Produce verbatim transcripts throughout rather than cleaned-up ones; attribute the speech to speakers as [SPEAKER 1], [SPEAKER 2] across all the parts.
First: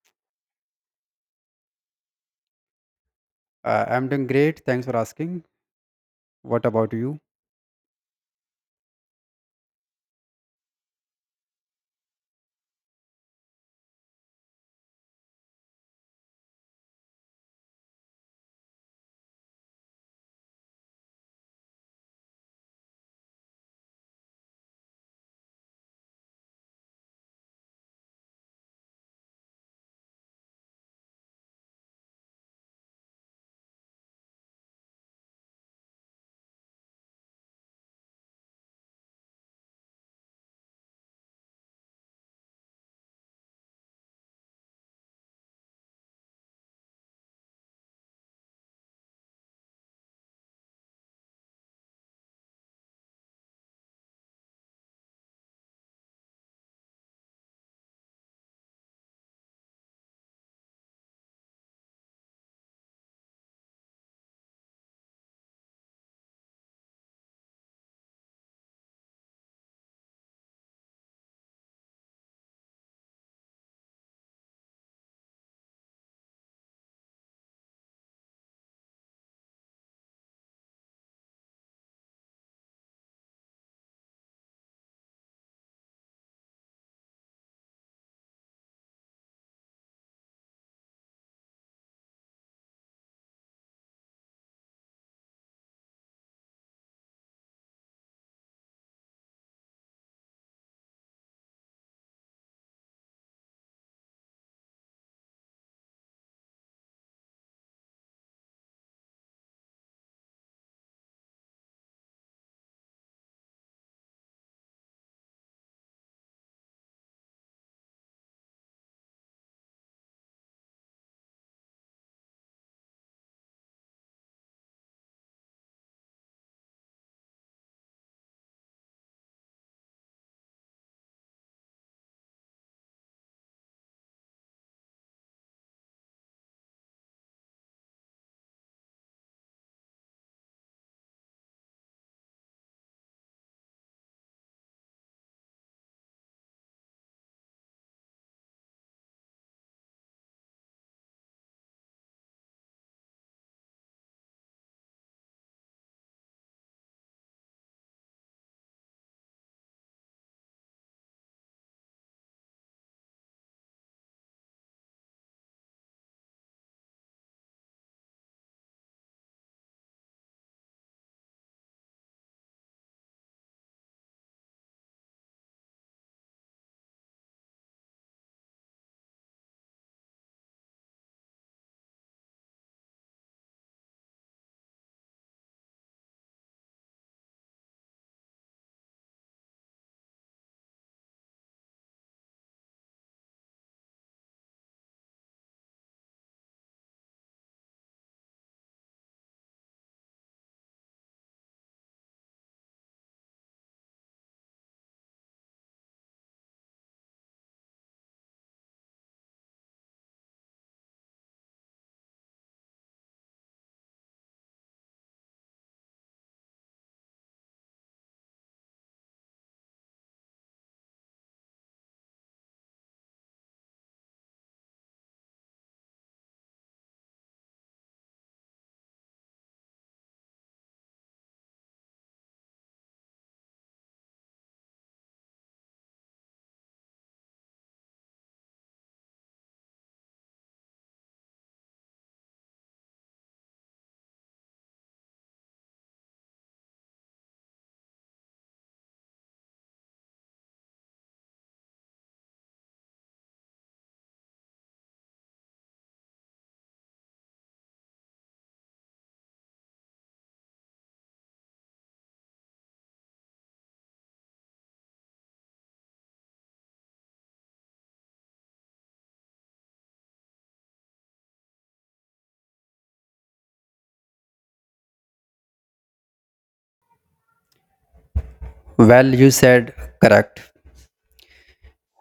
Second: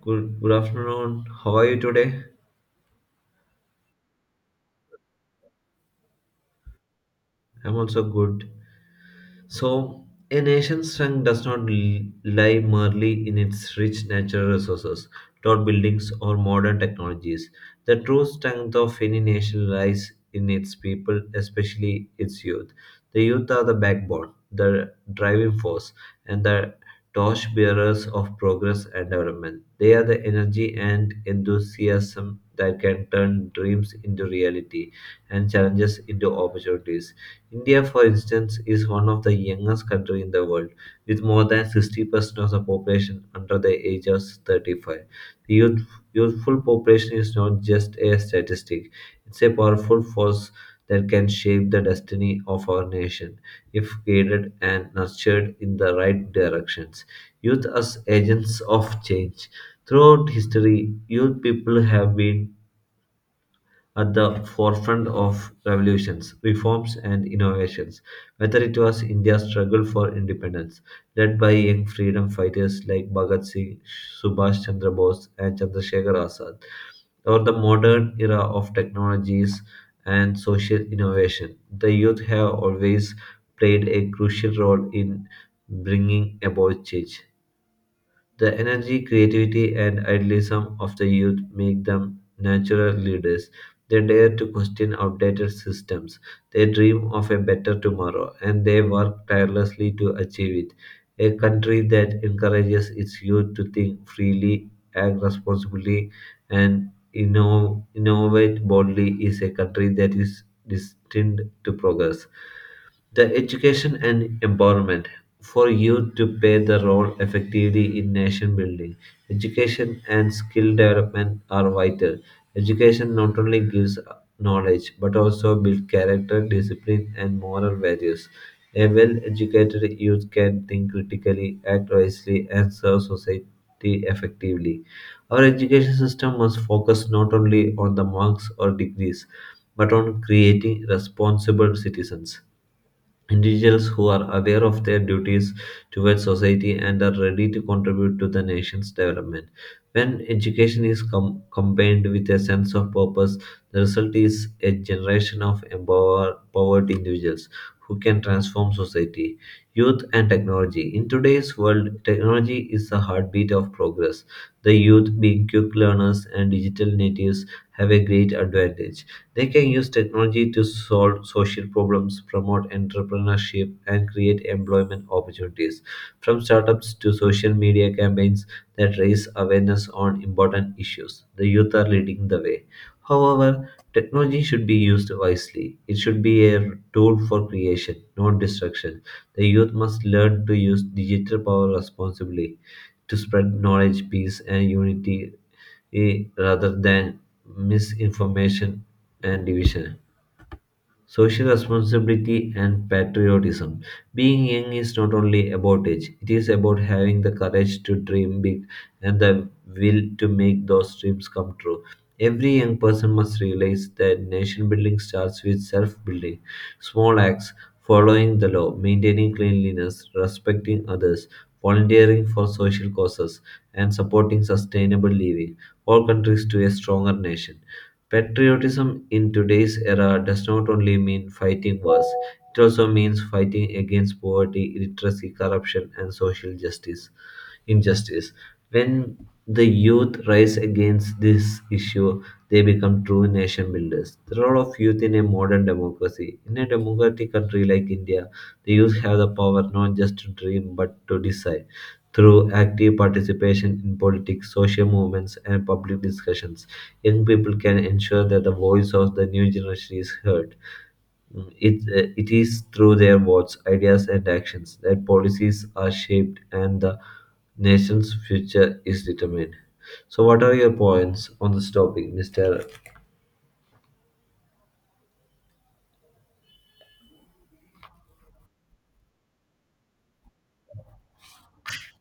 [SPEAKER 1] Good, good afternoon. How are you today?
[SPEAKER 2] Uh, I'm doing great. Thanks for asking. What about you?
[SPEAKER 1] I'm also good. So, a nation's strength does not l- lie merely in its rich natural resources, tall buildings, or modern technologies. The true strength of any nation lies in its people, especially its youth. The youth are the backbone, the driving force, and the torch bearers of progress and development. They are the energy and enthusiasm that can turn dreams into reality and challenges into opportunities. India, for instance, is one of the youngest countries in the world, with more than sixty percent of the population under the age of thirty-five. The youth, youthful population is not just a statistic, it's a powerful force that can shape the destiny of our nation if guided and nurtured in the right directions. Youth as agents of change. Throughout history, youth people have been at the forefront of revolutions, reforms, and innovations, whether it was India's struggle for independence, led by young freedom fighters like Bhagat Singh, Subhash Chandra Bose, and Chandrasekhar Azad, or the modern era of technologies and social innovation. The youth have always played a crucial role in bringing about change. The energy, creativity, and idealism of the youth make them natural leaders. They dare to question outdated systems. They dream of a better tomorrow, and they work tirelessly to achieve it. A country that encourages its youth to think freely, act responsibly, and inno- innovate boldly is a country that is destined to progress the education and empowerment for youth to play the role effectively in nation building. Education and skill development are vital. Education not only gives knowledge but also builds character, discipline, and moral values. A well educated youth can think critically, act wisely, and serve society effectively. Our education system must focus not only on the marks or degrees but on creating responsible citizens. Individuals who are aware of their duties towards society and are ready to contribute to the nation's development. When education is com- combined with a sense of purpose, the result is a generation of empower- empowered individuals who can transform society. Youth and technology. In today's world, technology is the heartbeat of progress. The youth, being quick learners and digital natives, have a great advantage. They can use technology to solve social problems, promote entrepreneurship, and create employment opportunities. From startups to social media campaigns that raise awareness on important issues, the youth are leading the way. However, technology should be used wisely. It should be a tool for creation, not destruction. The youth must learn to use digital power responsibly to spread knowledge, peace, and unity eh, rather than misinformation and division. Social responsibility and patriotism. Being young is not only about age, it is about having the courage to dream big and the will to make those dreams come true. Every young person must realize that nation building starts with self building. Small acts, following the law, maintaining cleanliness, respecting others, volunteering for social causes, and supporting sustainable living all countries to a stronger nation. Patriotism in today's era does not only mean fighting wars, it also means fighting against poverty, illiteracy, corruption, and social justice injustice. When the youth rise against this issue, they become true nation builders. The role of youth in a modern democracy. In a democratic country like India, the youth have the power not just to dream but to decide. Through active participation in politics, social movements, and public discussions, young people can ensure that the voice of the new generation is heard. It, uh, it is through their votes, ideas, and actions that policies are shaped and the nation's future is determined. So, what are your points on this topic, mister?
[SPEAKER 2] Well, you said correct.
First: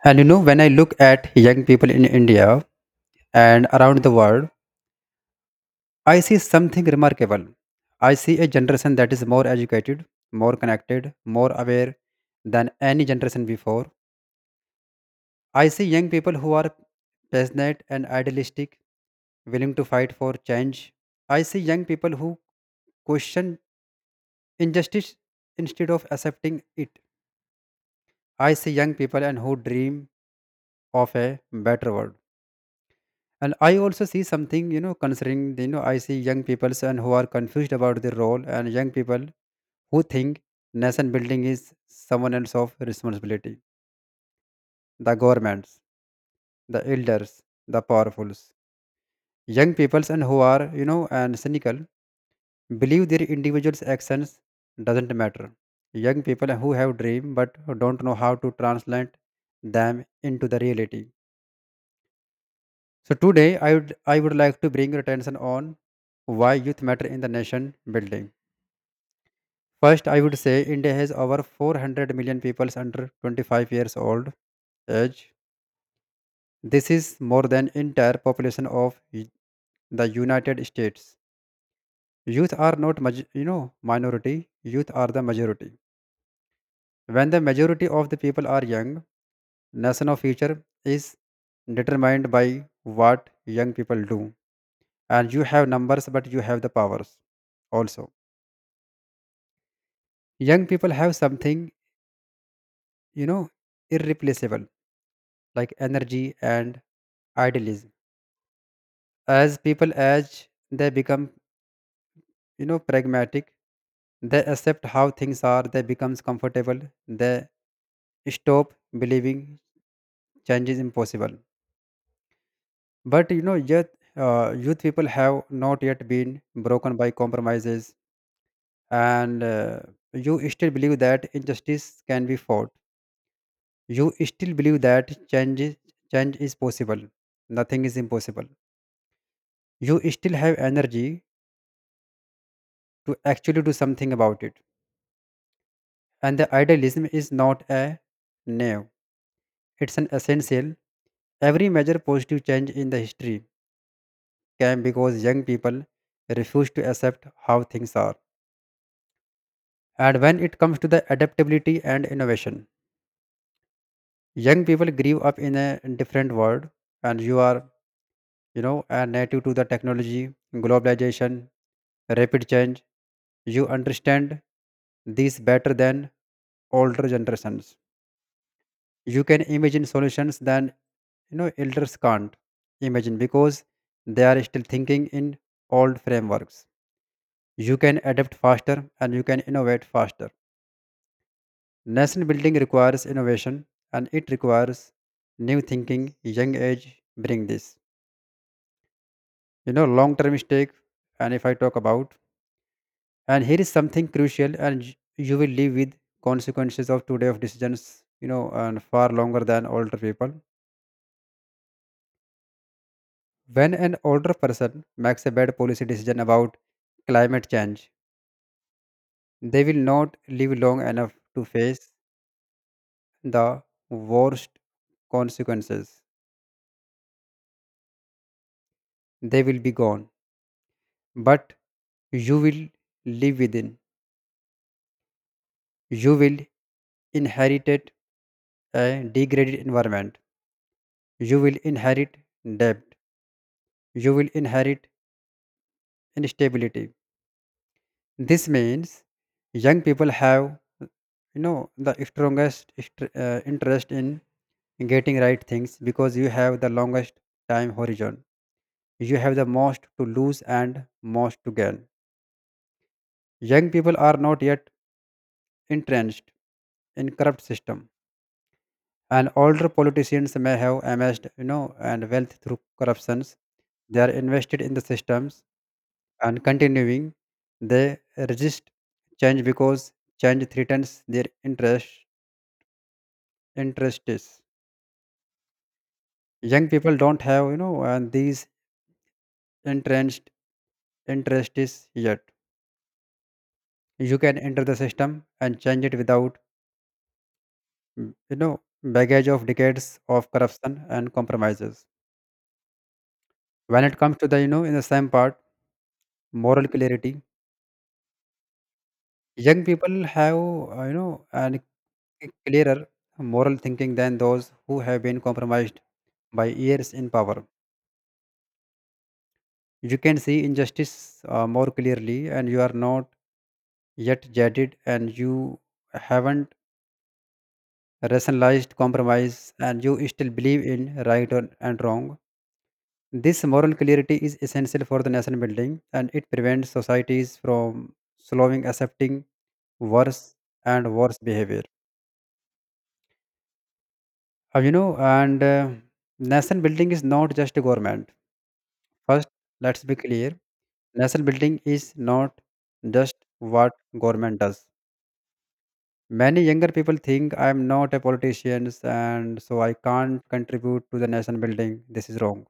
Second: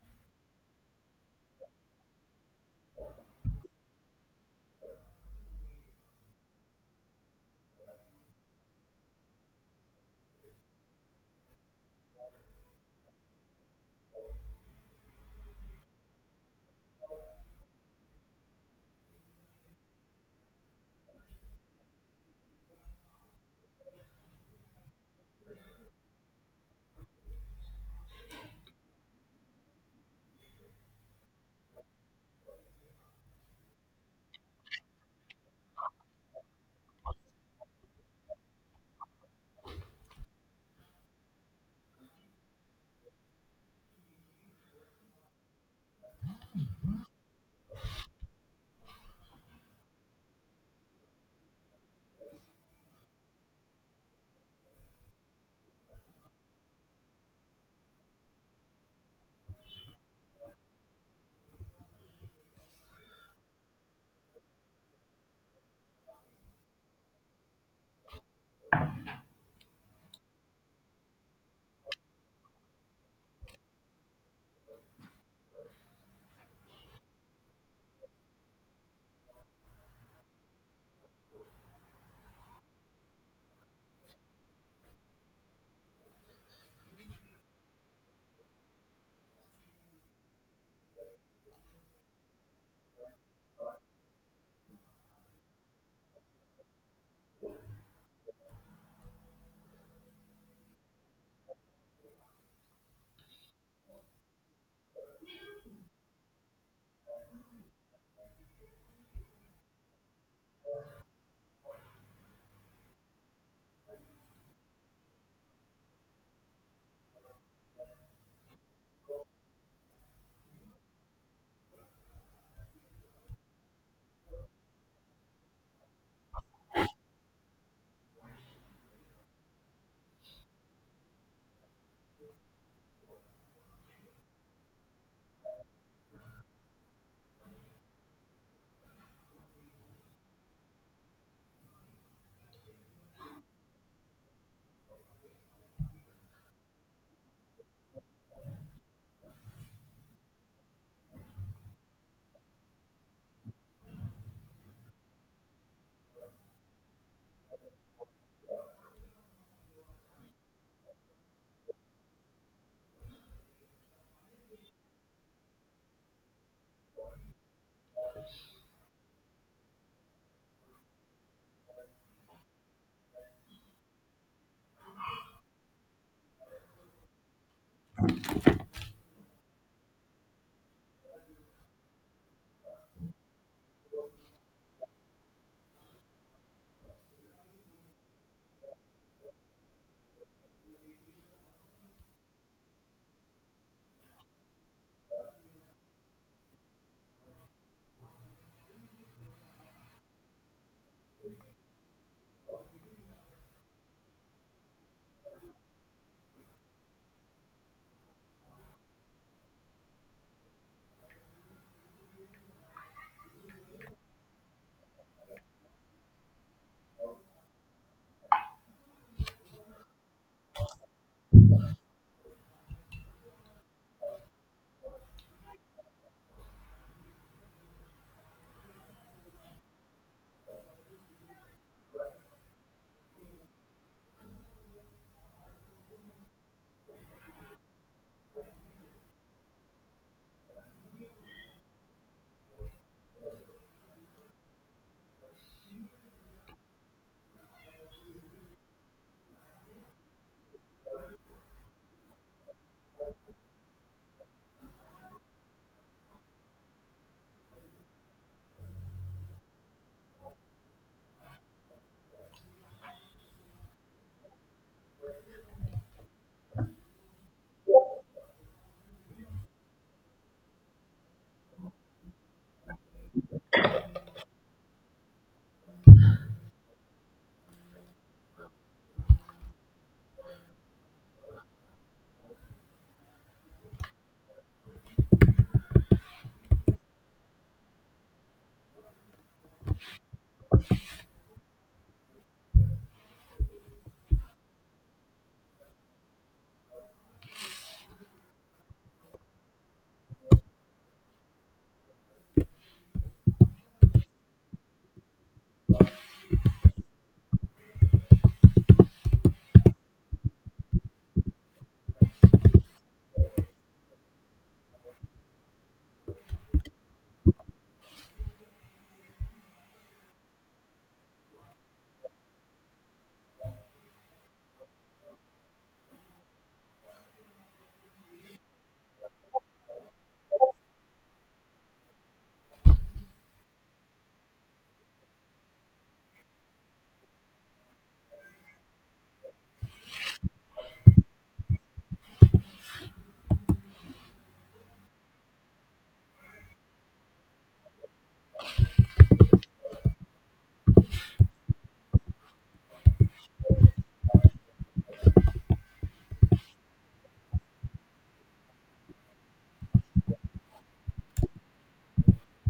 [SPEAKER 2] And you know, when I look at young people in India and around the world, I see something remarkable. I see a generation that is more educated, more connected, more aware than any generation before. I see young people who are passionate and idealistic, willing to fight for change. I see young people who question injustice instead of accepting it. I see young people and who dream of a better world. And I also see something, you know, concerning, the. you know, I see young people and who are confused about their role and young people who think nation building is someone else of responsibility. The governments, the elders, the powerfuls. Young peoples and who are, you know, and cynical believe their individuals' actions doesn't matter. Young people who have dream but don't know how to translate them into the reality. So today I would I would like to bring your attention on why youth matter in the nation building. First, I would say India has over four hundred million people under twenty-five years old age. This is more than entire population of y- the United States. Youth are not maj- you know minority. Youth are the majority. When the majority of the people are young, nation of future is determined by what young people do. And you have numbers, but you have the powers also. Young people have something, you know, irreplaceable, like energy and idealism. As people age, they become, you know, pragmatic. They accept how things are, they becomes comfortable, they stop believing change is impossible. But you know, yet uh, youth people have not yet been broken by compromises, and uh, you still believe that injustice can be fought. You still believe that change is, change is possible. Nothing is impossible. You still have energy to actually do something about it. And the idealism is not a new, it's an essential. Every major positive change in the history came because young people refuse to accept how things are. And when it comes to the adaptability and innovation, young people grew up in a different world, and you are, you know, a native to the technology, globalization, rapid change. You understand these better than older generations. You can imagine solutions than you know elders can't imagine because they are still thinking in old frameworks. You can adapt faster and you can innovate faster. Nation building requires innovation and it requires new thinking. Young age bring this you know long term stake. And if I talk about and Here is something crucial, and y- you will live with consequences of today of decisions, you know and far longer than older people. When an older person makes a bad policy decision about climate change, they will not live long enough to face the worst consequences. They will be gone. But you will live within. You will inherit a degraded environment. You will inherit debt. You will inherit instability. This means young people have, you know, the strongest est- uh, interest in getting right things because you have the longest time horizon. You have the most to lose and most to gain. Young people are not yet entrenched in corrupt system, and older politicians may have amassed, you know, and wealth through corruptions. They are invested in the systems and continuing. They resist change because change threatens their interest. Interests. Young people don't have, you know, and these entrenched interests yet. You can enter the system and change it without mm, you know baggage of decades of corruption and compromises. When it comes to the you know in the same part moral clarity, young people have uh, you know an c- clearer moral thinking than those who have been compromised by years in power. You can see injustice uh, more clearly, and you are not yet jaded, and you haven't rationalized compromise, and you still believe in right and and wrong. This moral clarity is essential for the nation building, and it prevents societies from slowing accepting worse and worse behavior. Uh, you know, and uh, Nation building is not just a government. First, let's be clear. Nation building is not just what government does. Many younger people think I am not a politician and so I can't contribute to the nation building. This is wrong.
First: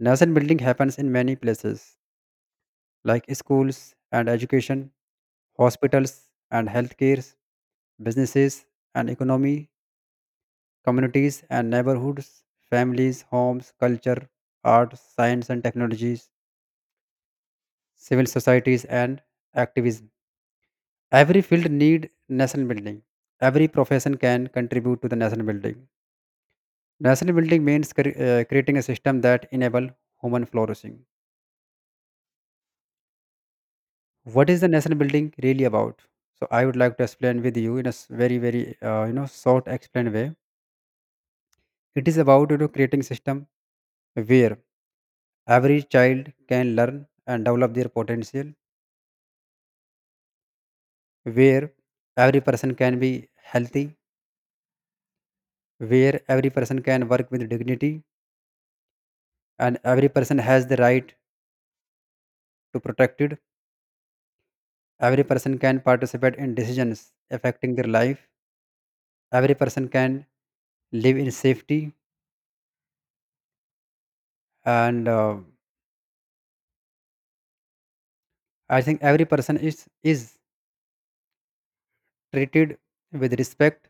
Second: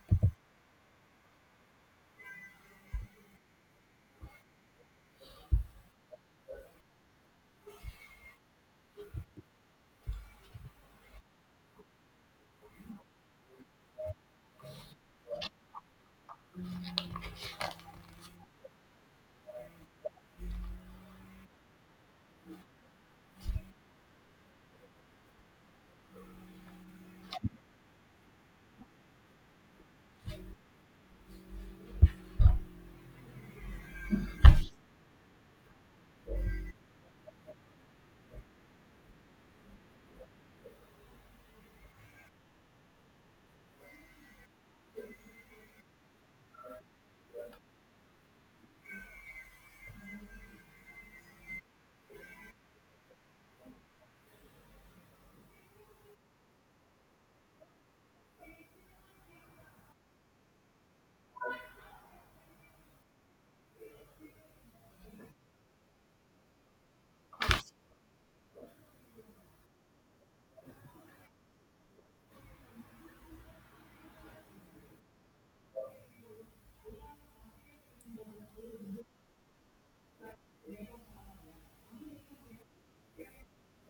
[SPEAKER 2] Nation building happens in many places like schools and education, hospitals and healthcares, businesses and economy, communities and neighborhoods, families, homes, culture, art, science and technologies, civil societies and activism. Every field need nation building. Every profession can contribute to the nation building. Nation building means cre- uh, creating a system that enable human flourishing. What is the nation building really about? So I would like to explain with you in a s- very very uh, you know short explained way. It is about you know creating system where every child can learn and develop their potential, where every person can be healthy, where every person can work with dignity, and every person has the right to protect it. Every person can participate in decisions affecting their life. Every person can live in safety, and uh, I think every person is is treated with respect,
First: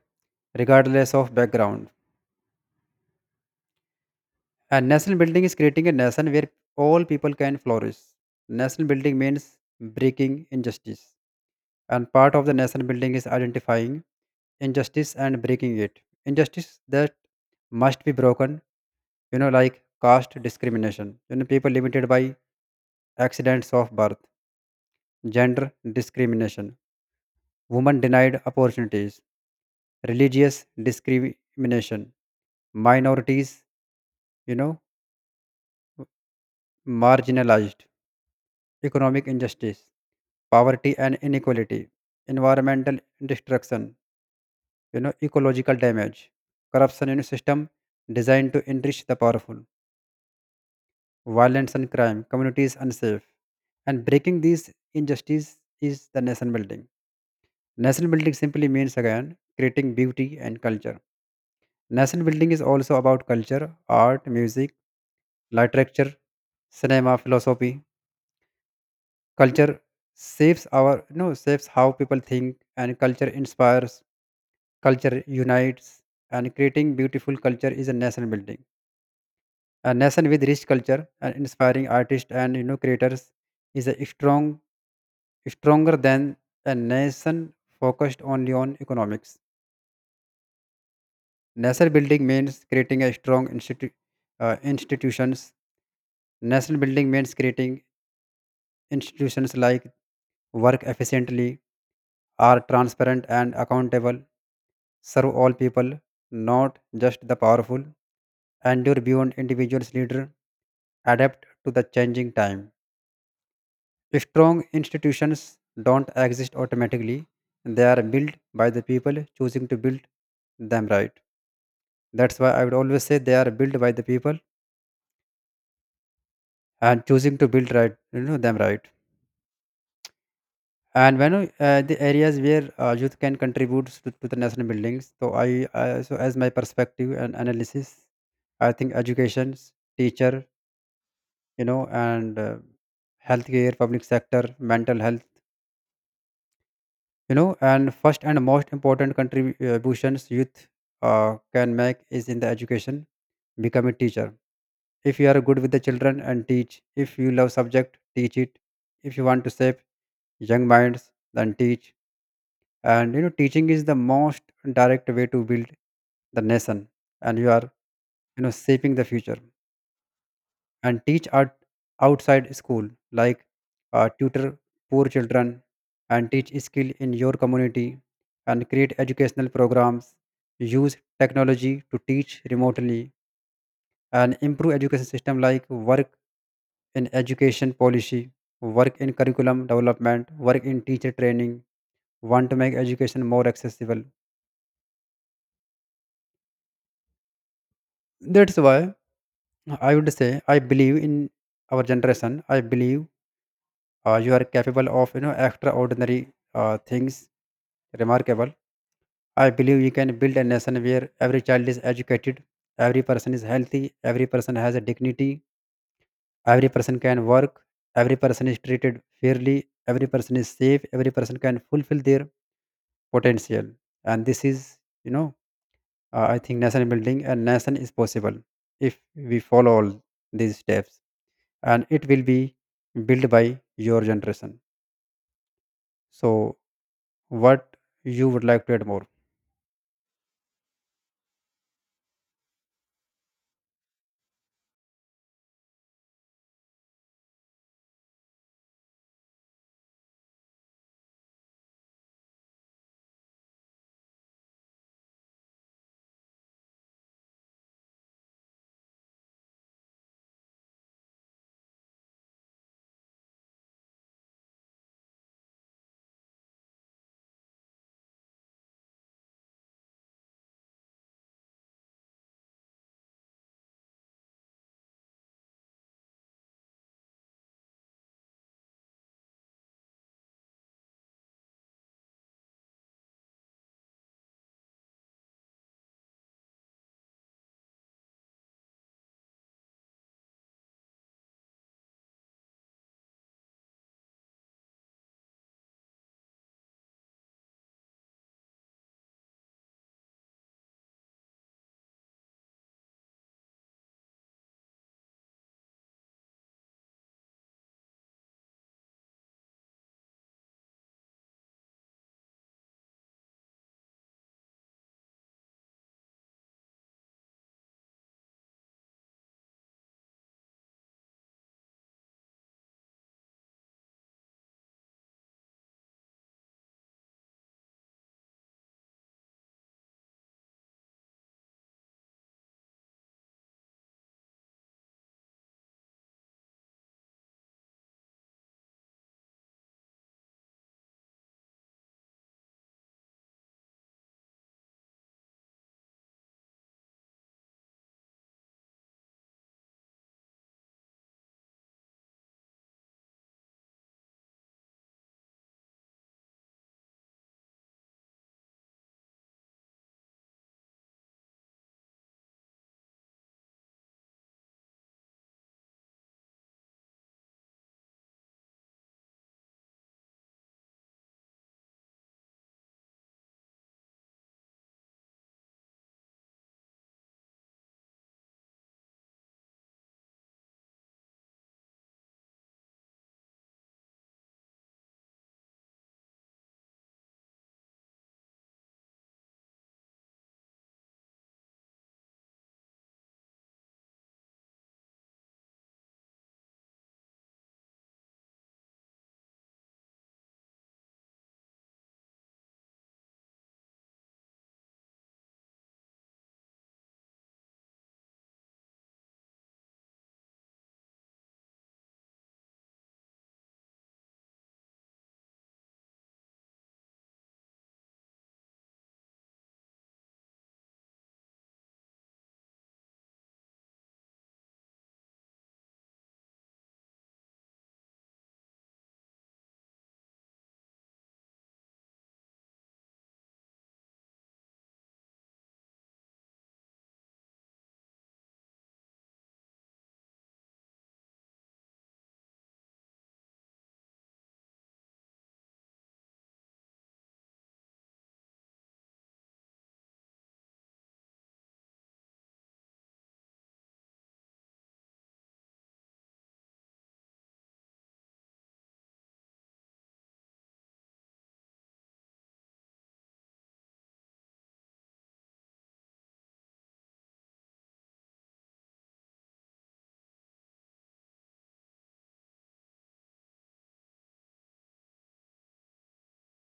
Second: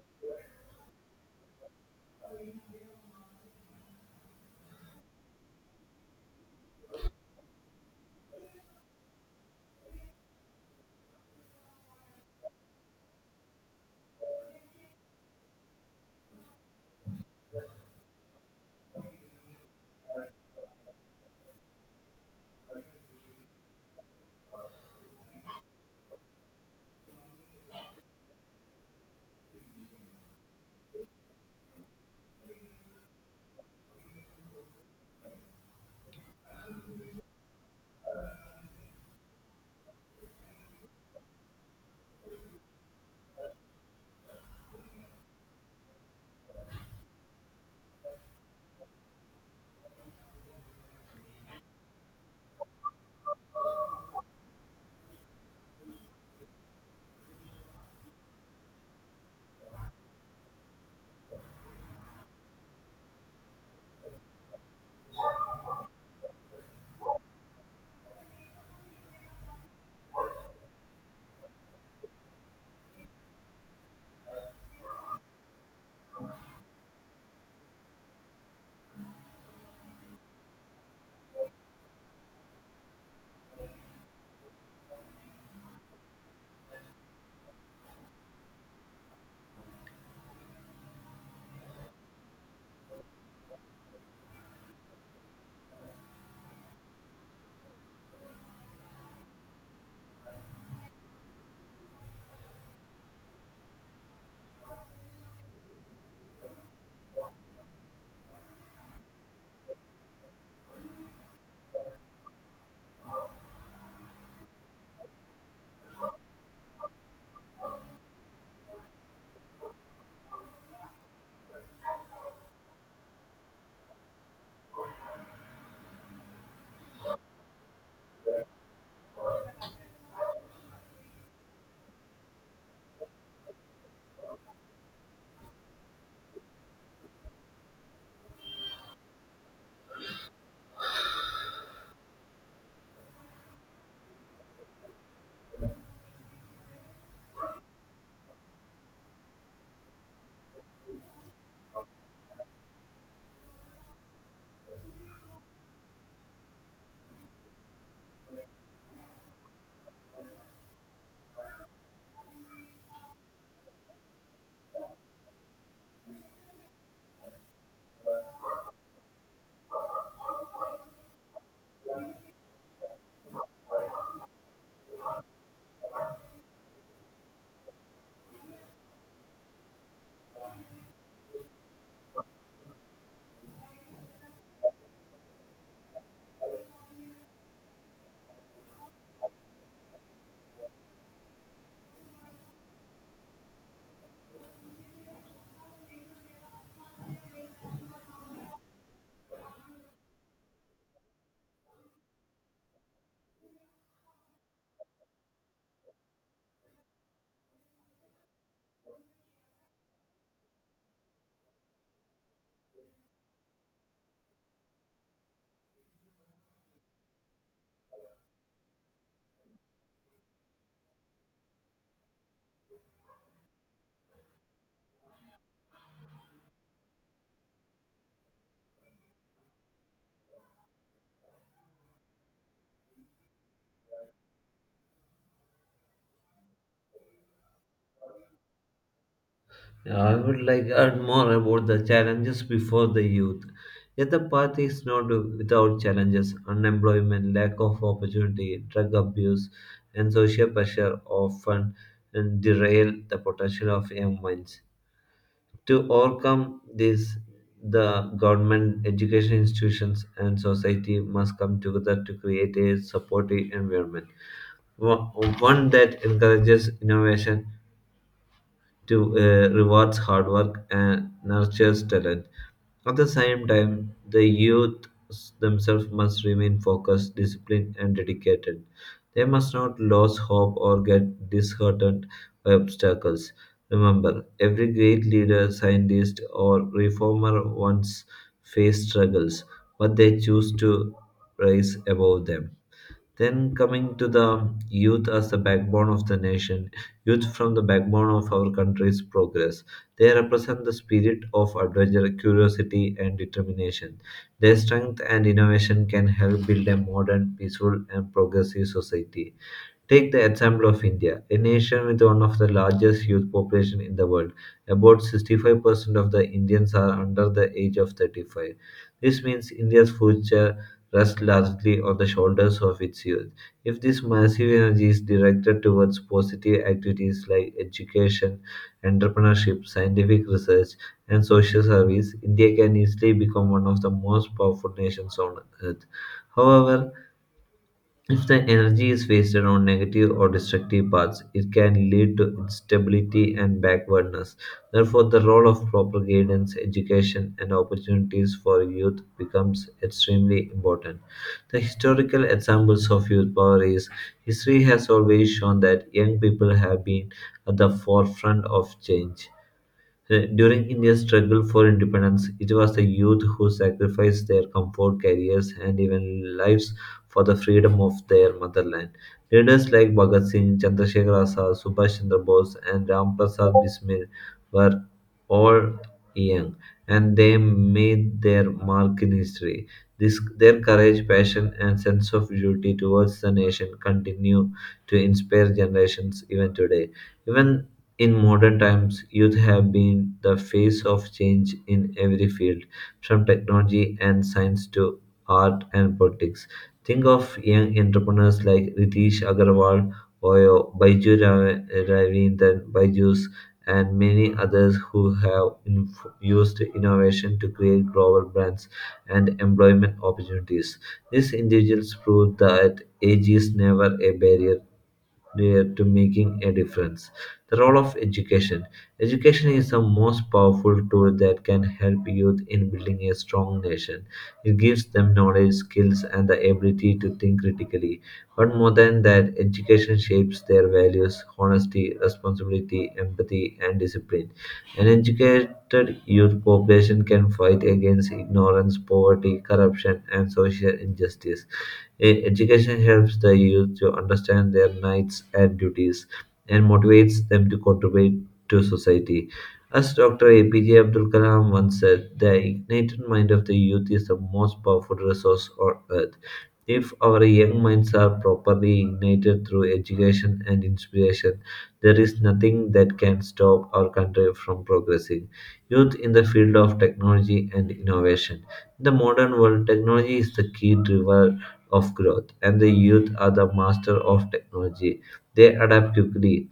[SPEAKER 2] regardless of background. A nation building is creating a nation where all people can flourish. Nation building means breaking injustice. And part of the nation building is identifying injustice and breaking it. Injustice that must be broken, you know, like caste discrimination, you know, people limited by accidents of birth, gender discrimination, women denied opportunities, religious discrimination, minorities, you know, marginalized. Economic injustice, poverty and inequality, environmental destruction, you know, ecological damage, corruption in a system designed to enrich the powerful, violence and crime, communities unsafe. And breaking these injustices is the nation building. Nation building simply means again creating beauty and culture. Nation building is also about culture, art, music, literature, cinema, philosophy. Culture shapes our you know Shapes how people think, and culture inspires, culture unites, and creating beautiful culture is a nation building. A nation with rich culture and inspiring artists and you know creators is a strong stronger than a nation focused only on economics. Nation building means creating a strong institu- uh, institutions. Nation building means creating institutions like work efficiently, are transparent and accountable, serve all people, not just the powerful, endure beyond individuals' leader, adapt to the changing time. Strong institutions don't exist automatically. They are built by the people choosing to build them right. That's why I would always say they are built by the people and choosing to build right, you know, them right. And when uh, the areas where uh, youth can contribute to, to the national buildings, so I, I so as my perspective and analysis, I think education, teacher, you know and uh, healthcare public sector mental health. You know and First and most important contributions youth uh, can make is in the education. Become a teacher. If you are good with the children and teach, if you love subject, teach it. If you want to shape young minds, then teach. And you know teaching is the most direct way to build the nation, and you are you know shaping the future. And teach at outside school, like uh, tutor poor children, and teach skill in your community, and create educational programs, use technology to teach remotely, and improve education system, like work in education policy, work in curriculum development, work in teacher training. Want to make education more accessible. That's why I would say I believe in our generation. I believe Uh, you are capable of you know extraordinary uh, things. Remarkable. I believe you can build a nation where every child is educated, every person is healthy, every person has a dignity, every person can work, every person is treated fairly, every person is safe, every person can fulfill their potential. And this is, you know, uh, I think nation building and nation is possible if we follow all these steps, and it will be built by your generation. So what you would like to add more.
[SPEAKER 1] I would like to add more about the challenges before the youth. Yet the path is not without challenges. Unemployment, lack of opportunity, drug abuse, and social pressure often derail the potential of young minds. To overcome this, the government, education institutions, and society must come together to create a supportive environment. One one that encourages innovation, to uh, rewards hard work, and nurtures talent. At the same time, the youth themselves must remain focused, disciplined, and dedicated. They must not lose hope or get disheartened by obstacles. Remember, every great leader, scientist, or reformer once faced struggles, but they choose to rise above them. Then coming to the youth as the backbone of the nation, youth from the backbone of our country's progress. They represent the spirit of adventure, curiosity, and determination. Their strength and innovation can help build a modern, peaceful, and progressive society. Take the example of India, a nation with one of the largest youth population in the world. About sixty-five percent of the Indians are under the age of thirty-five. This means India's future rests largely on the shoulders of its youth. If this massive energy is directed towards positive activities like education, entrepreneurship, scientific research, and social service, India can easily become one of the most powerful nations on earth. However, if the energy is wasted on negative or destructive paths, it can lead to instability and backwardness. Therefore, the role of proper guidance, education, and opportunities for youth becomes extremely important. The historical examples of youth power is history has always shown that young people have been at the forefront of change. Uh, During India's struggle for independence, it was the youth who sacrificed their comfort, careers, and even lives for the freedom of their motherland. Leaders like Bhagat Singh, Chandrasekhar Azad, Subhash Chandra Bose, and Ram Prasad Bismil were all young, and they made their mark in history. This, their courage, passion, and sense of duty towards the nation continue to inspire generations even today. Even in modern times, youth have been the face of change in every field, from technology and science to art and politics. Think of young entrepreneurs like Ritesh Agarwal or Baiju Ra- Ravindran Baijus and many others who have inf- used innovation to create global brands and employment opportunities. These individuals prove that age is never a barrier there to making a difference. The role of education. Education is the most powerful tool that can help youth in building a strong nation. It gives them knowledge, skills, and the ability to think critically. But more than that, education shapes their values, honesty, responsibility, empathy, and discipline. An educated youth population can fight against ignorance, poverty, corruption, and social injustice. E- Education helps the youth to understand their rights and duties, and motivates them to contribute to society. As doctor A P J Abdul Kalam once said, the ignited mind of the youth is the most powerful resource on earth. If our young minds are properly ignited through education and inspiration, there is nothing that can stop our country from progressing. Youth in the field of technology and innovation. In the modern world, technology is the key driver of growth, and the youth are the master of technology. They adapt quickly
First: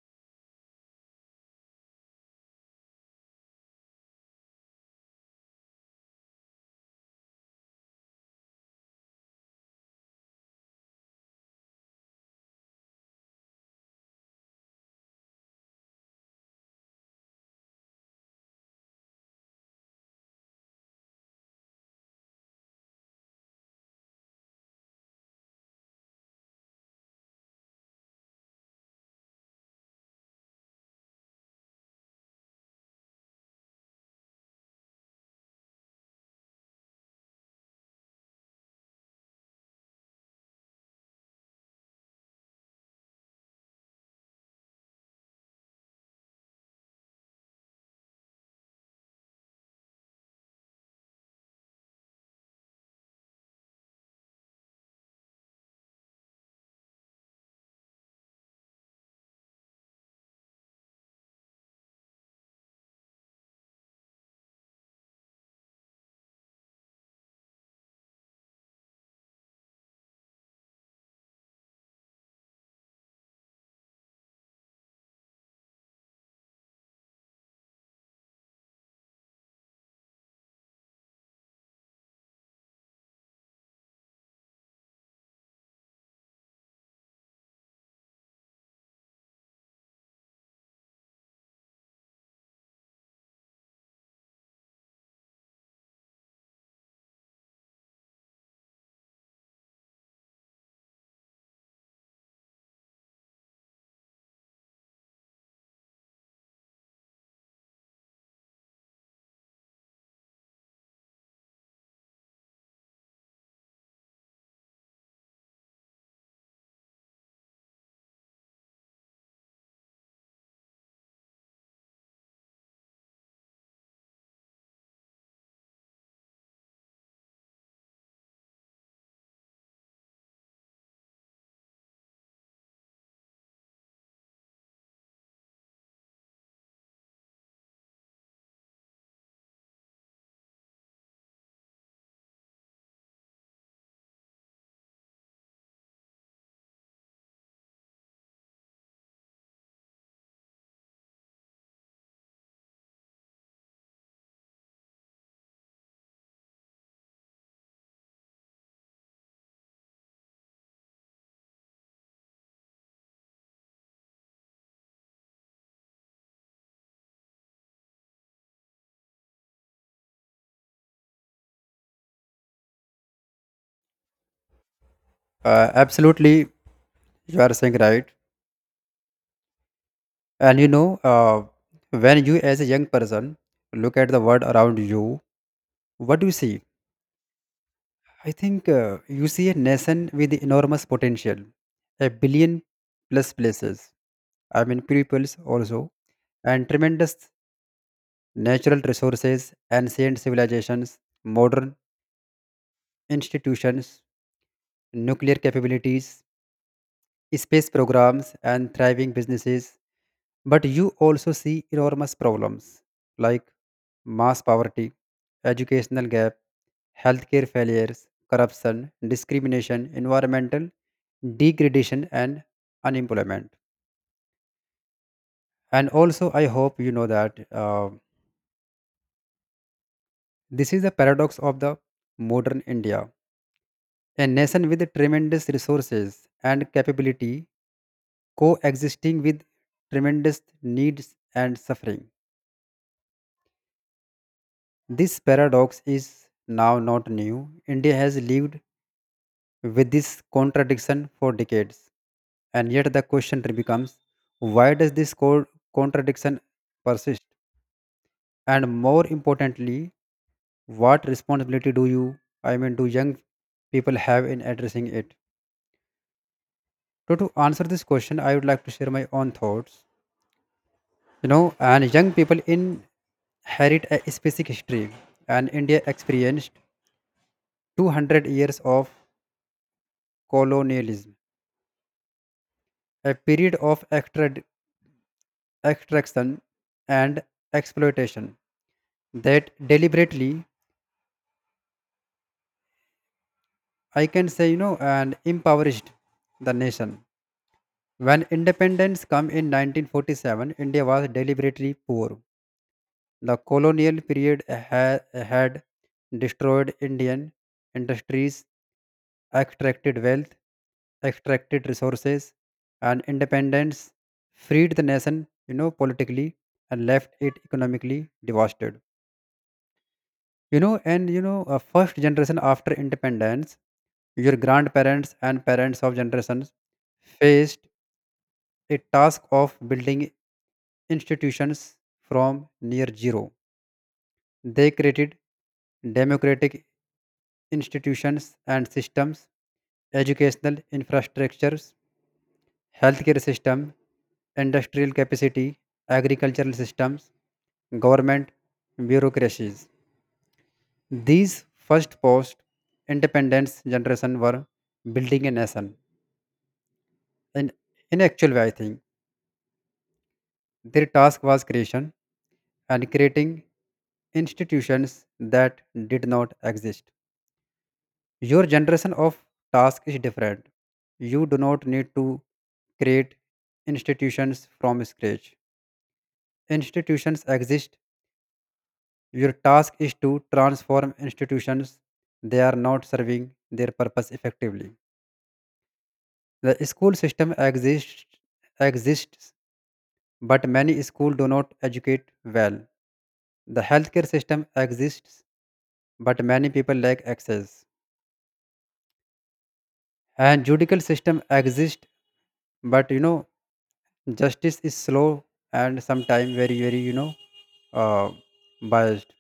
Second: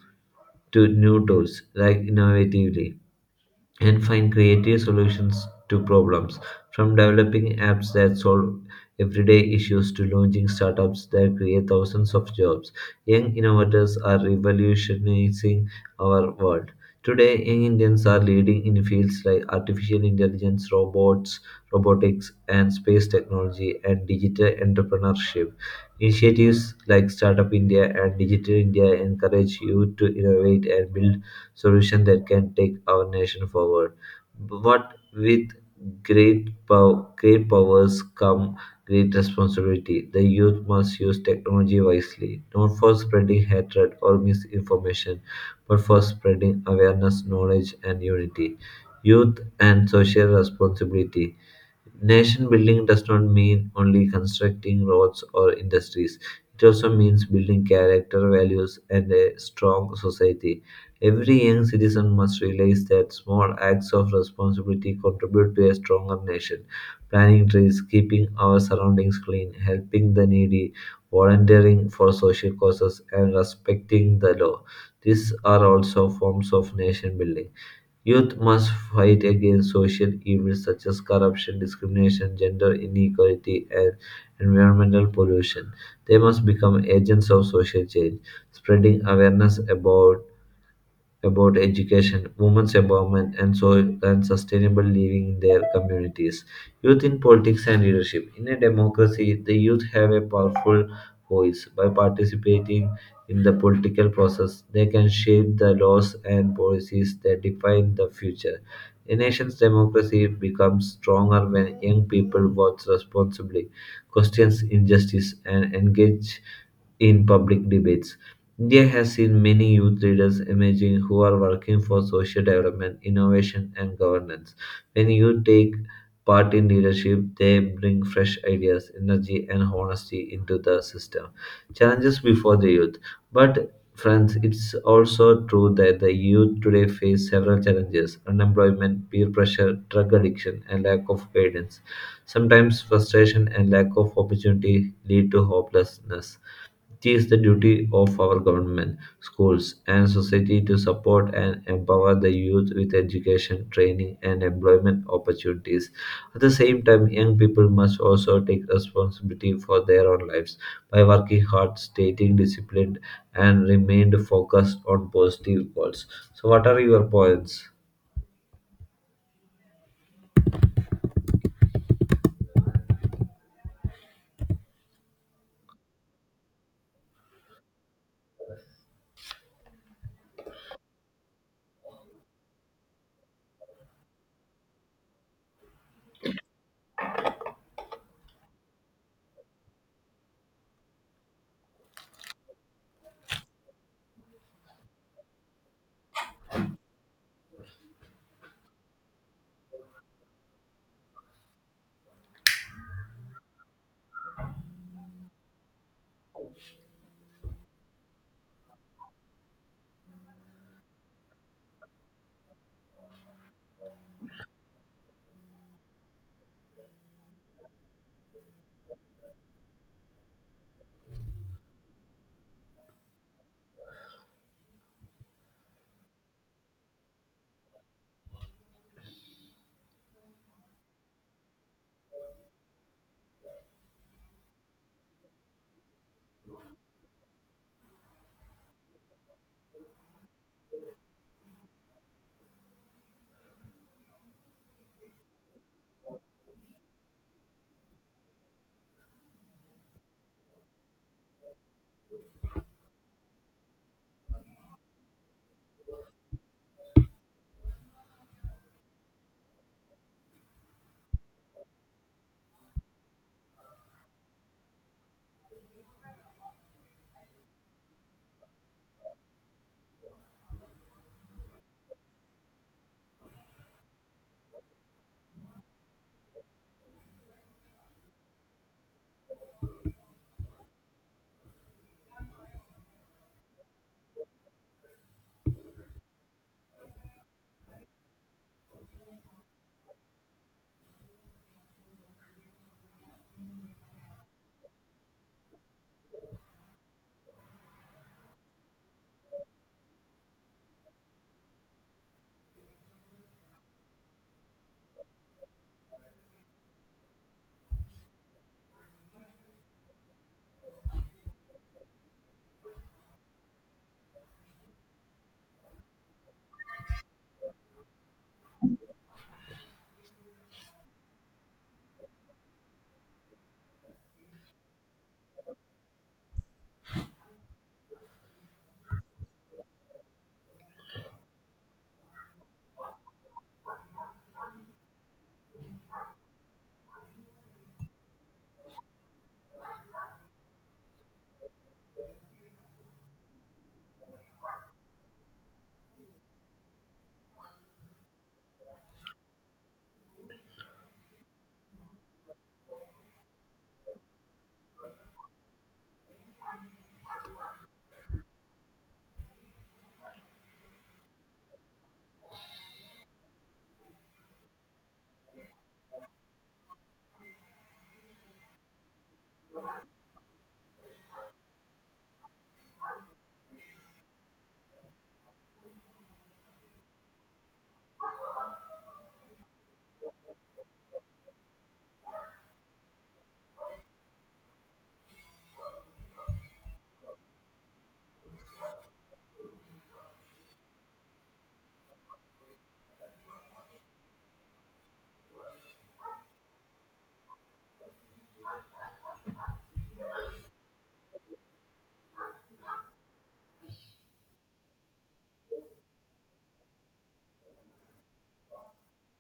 [SPEAKER 1] to new tools like innovatively and find creative solutions to problems from developing apps that solve everyday issues to launching startups that create thousands of jobs. Young innovators are revolutionizing our world today. Young Indians are leading in fields like artificial intelligence, robots, robotics and space technology, and digital entrepreneurship. Initiatives like Startup India and Digital India encourage youth to innovate and build solution that can take our nation forward. But with great, pow- great powers come great responsibility. The youth must use technology wisely, not for spreading hatred or misinformation, but for spreading awareness, knowledge, and unity. Youth and social responsibility. Nation building does not mean only constructing roads or industries. It also means building character, values, and a strong society. Every young citizen must realize that small acts of responsibility contribute to a stronger nation. Planting trees, keeping our surroundings clean, helping the needy, volunteering for social causes, and respecting the law. These are also forms of nation building. Youth must fight against social evils such as corruption, discrimination, gender inequality, and environmental pollution. They must become agents of social change, spreading awareness about about education, women's empowerment, and soil and sustainable living in their communities. Youth in politics and leadership. In a democracy, the youth have a powerful voice. By participating in the political process, they can shape the laws and policies that define the future. A nation's democracy becomes stronger when young people vote responsibly, questions injustice, and engage in public debates. India has seen many youth leaders emerging who are working for social development, innovation, and governance. When youth take part in leadership, they bring fresh ideas, energy, and honesty into the system. Challenges before the youth. But, friends, it's also true that the youth today face several challenges unemployment, peer pressure, drug addiction, and lack of guidance. Sometimes frustration and lack of opportunity lead to hopelessness. It is the duty of our government, schools, and society to support and empower the youth with education, training, and employment opportunities. At the same time, young people must also take responsibility for their own lives by working hard, staying disciplined, and remain focused on positive goals. So, what are your points?
[SPEAKER 2] uh, Absolutely, you are saying right. And you know uh, when you as a young person look at the world around you, what do you see? I think uh, you see a nation with enormous potential, a billion plus places, I mean peoples also, and tremendous natural resources, ancient civilizations, modern institutions, nuclear capabilities, space programs, and thriving businesses. But you also see enormous problems like mass poverty, educational gap, healthcare failures, corruption, discrimination, environmental degradation, and unemployment. And also, I hope you know that uh, this is the paradox of the modern India, a nation with tremendous resources and capability coexisting with tremendous needs and suffering. This paradox is now not new. India has lived with this contradiction for decades. And yet the question becomes, why does this co- contradiction persist? And more importantly, what responsibility do you, I mean, do young people have in addressing it? So, to answer this question, I would like to share my own thoughts. You know, and Young people inherit a specific history, and India experienced two hundred years of colonialism, a period of extra extraction and exploitation that deliberately, I can say, you know and impoverished the nation. When independence came in nineteen forty-seven, India was deliberately poor. The colonial period ha- had destroyed Indian industries, extracted wealth, extracted resources, and independence freed the nation, you know politically, and left it economically devastated. You know and you know uh, First generation after independence, your grandparents and parents of generations, faced a task of building institutions from near zero. They created democratic institutions and systems, educational infrastructures, healthcare system, industrial capacity, agricultural systems, government bureaucracies. These first post independence generation were building a nation. And in actual way, I think their task was creation and creating institutions that did not exist. Your generation of task is different. You do not need to create institutions from scratch. Institutions exist. Your task is to transform institutions. They are not serving their purpose effectively. The school system exists exists, but many schools do not educate well. The healthcare system exists, but many people lack access. And judicial system exists, but you know justice is slow and sometimes very very you know uh, biased.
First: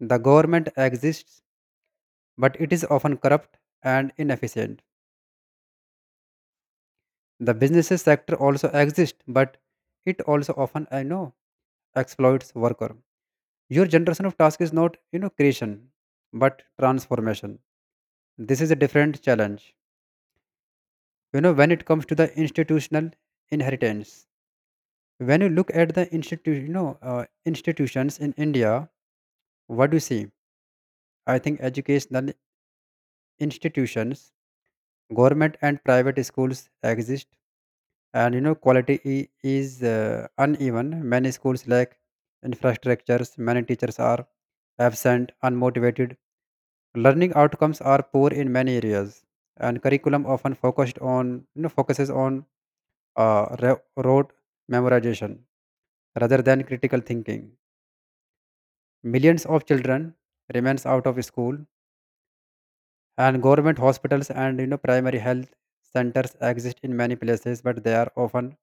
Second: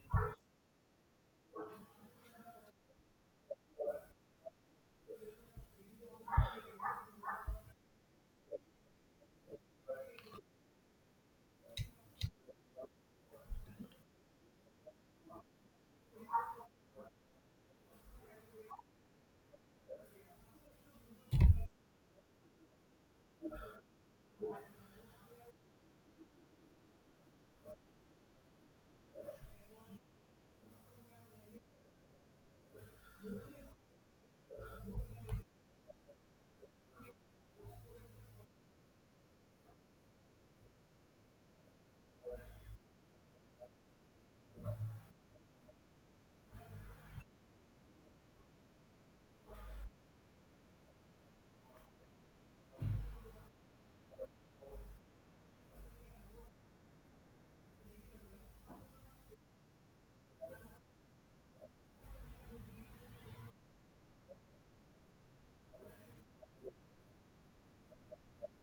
[SPEAKER 2] The government exists, but it is often corrupt and inefficient. The businesses sector also exists, but it also often I know exploits worker. Your generation of task is not, you know, creation, but transformation. This is a different challenge. You know, when it comes to the institutional inheritance, when you look at the institu, you know, uh, institutions in India, what do you see? I think educational institutions, government and private schools exist, and you know, quality i- is uh, uneven. Many schools lack infrastructures. Many teachers are absent, unmotivated. Learning outcomes are poor in many areas, and curriculum often focused on you know focuses on uh, ro- rote memorization rather than critical thinking. Millions of children remains out of school, and government hospitals and you know primary health centers exist in many places, but they are often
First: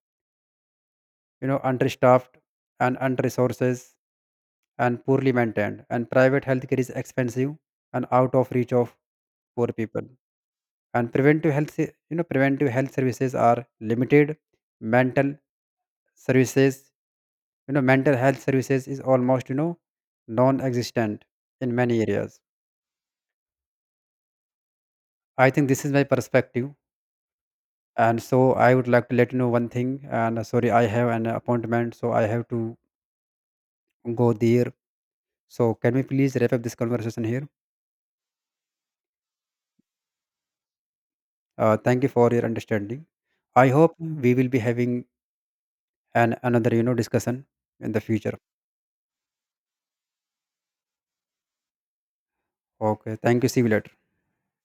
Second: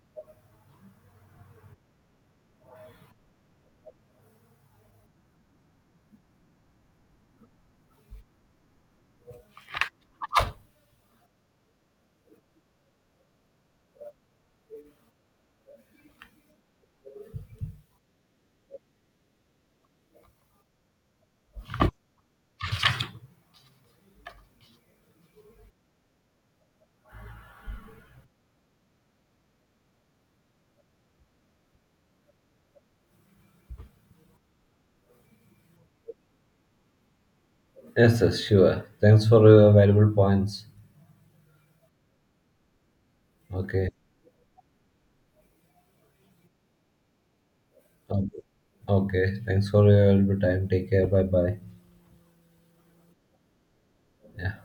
[SPEAKER 2] you know understaffed and under-resources and poorly maintained. And private healthcare is expensive and out of reach of poor people. And preventive health se- you know preventive health services are limited. mental services you know Mental health services is almost you know non-existent in many areas. I think this is my perspective. And so I would like to let you know one thing, and uh, sorry, I have an appointment, so I have to go there. So can we please wrap up this conversation here.
[SPEAKER 1] Yes, yes, sure. Thanks for your valuable points.
[SPEAKER 2] Uh, thank you for your understanding. I
[SPEAKER 1] Okay.
[SPEAKER 2] hope we will be having an another you know discussion in the future.
[SPEAKER 1] Okay. Okay. Thanks for your valuable time. Take care. Bye bye.
[SPEAKER 2] Okay, thank you, see you later.
[SPEAKER 1] Yeah.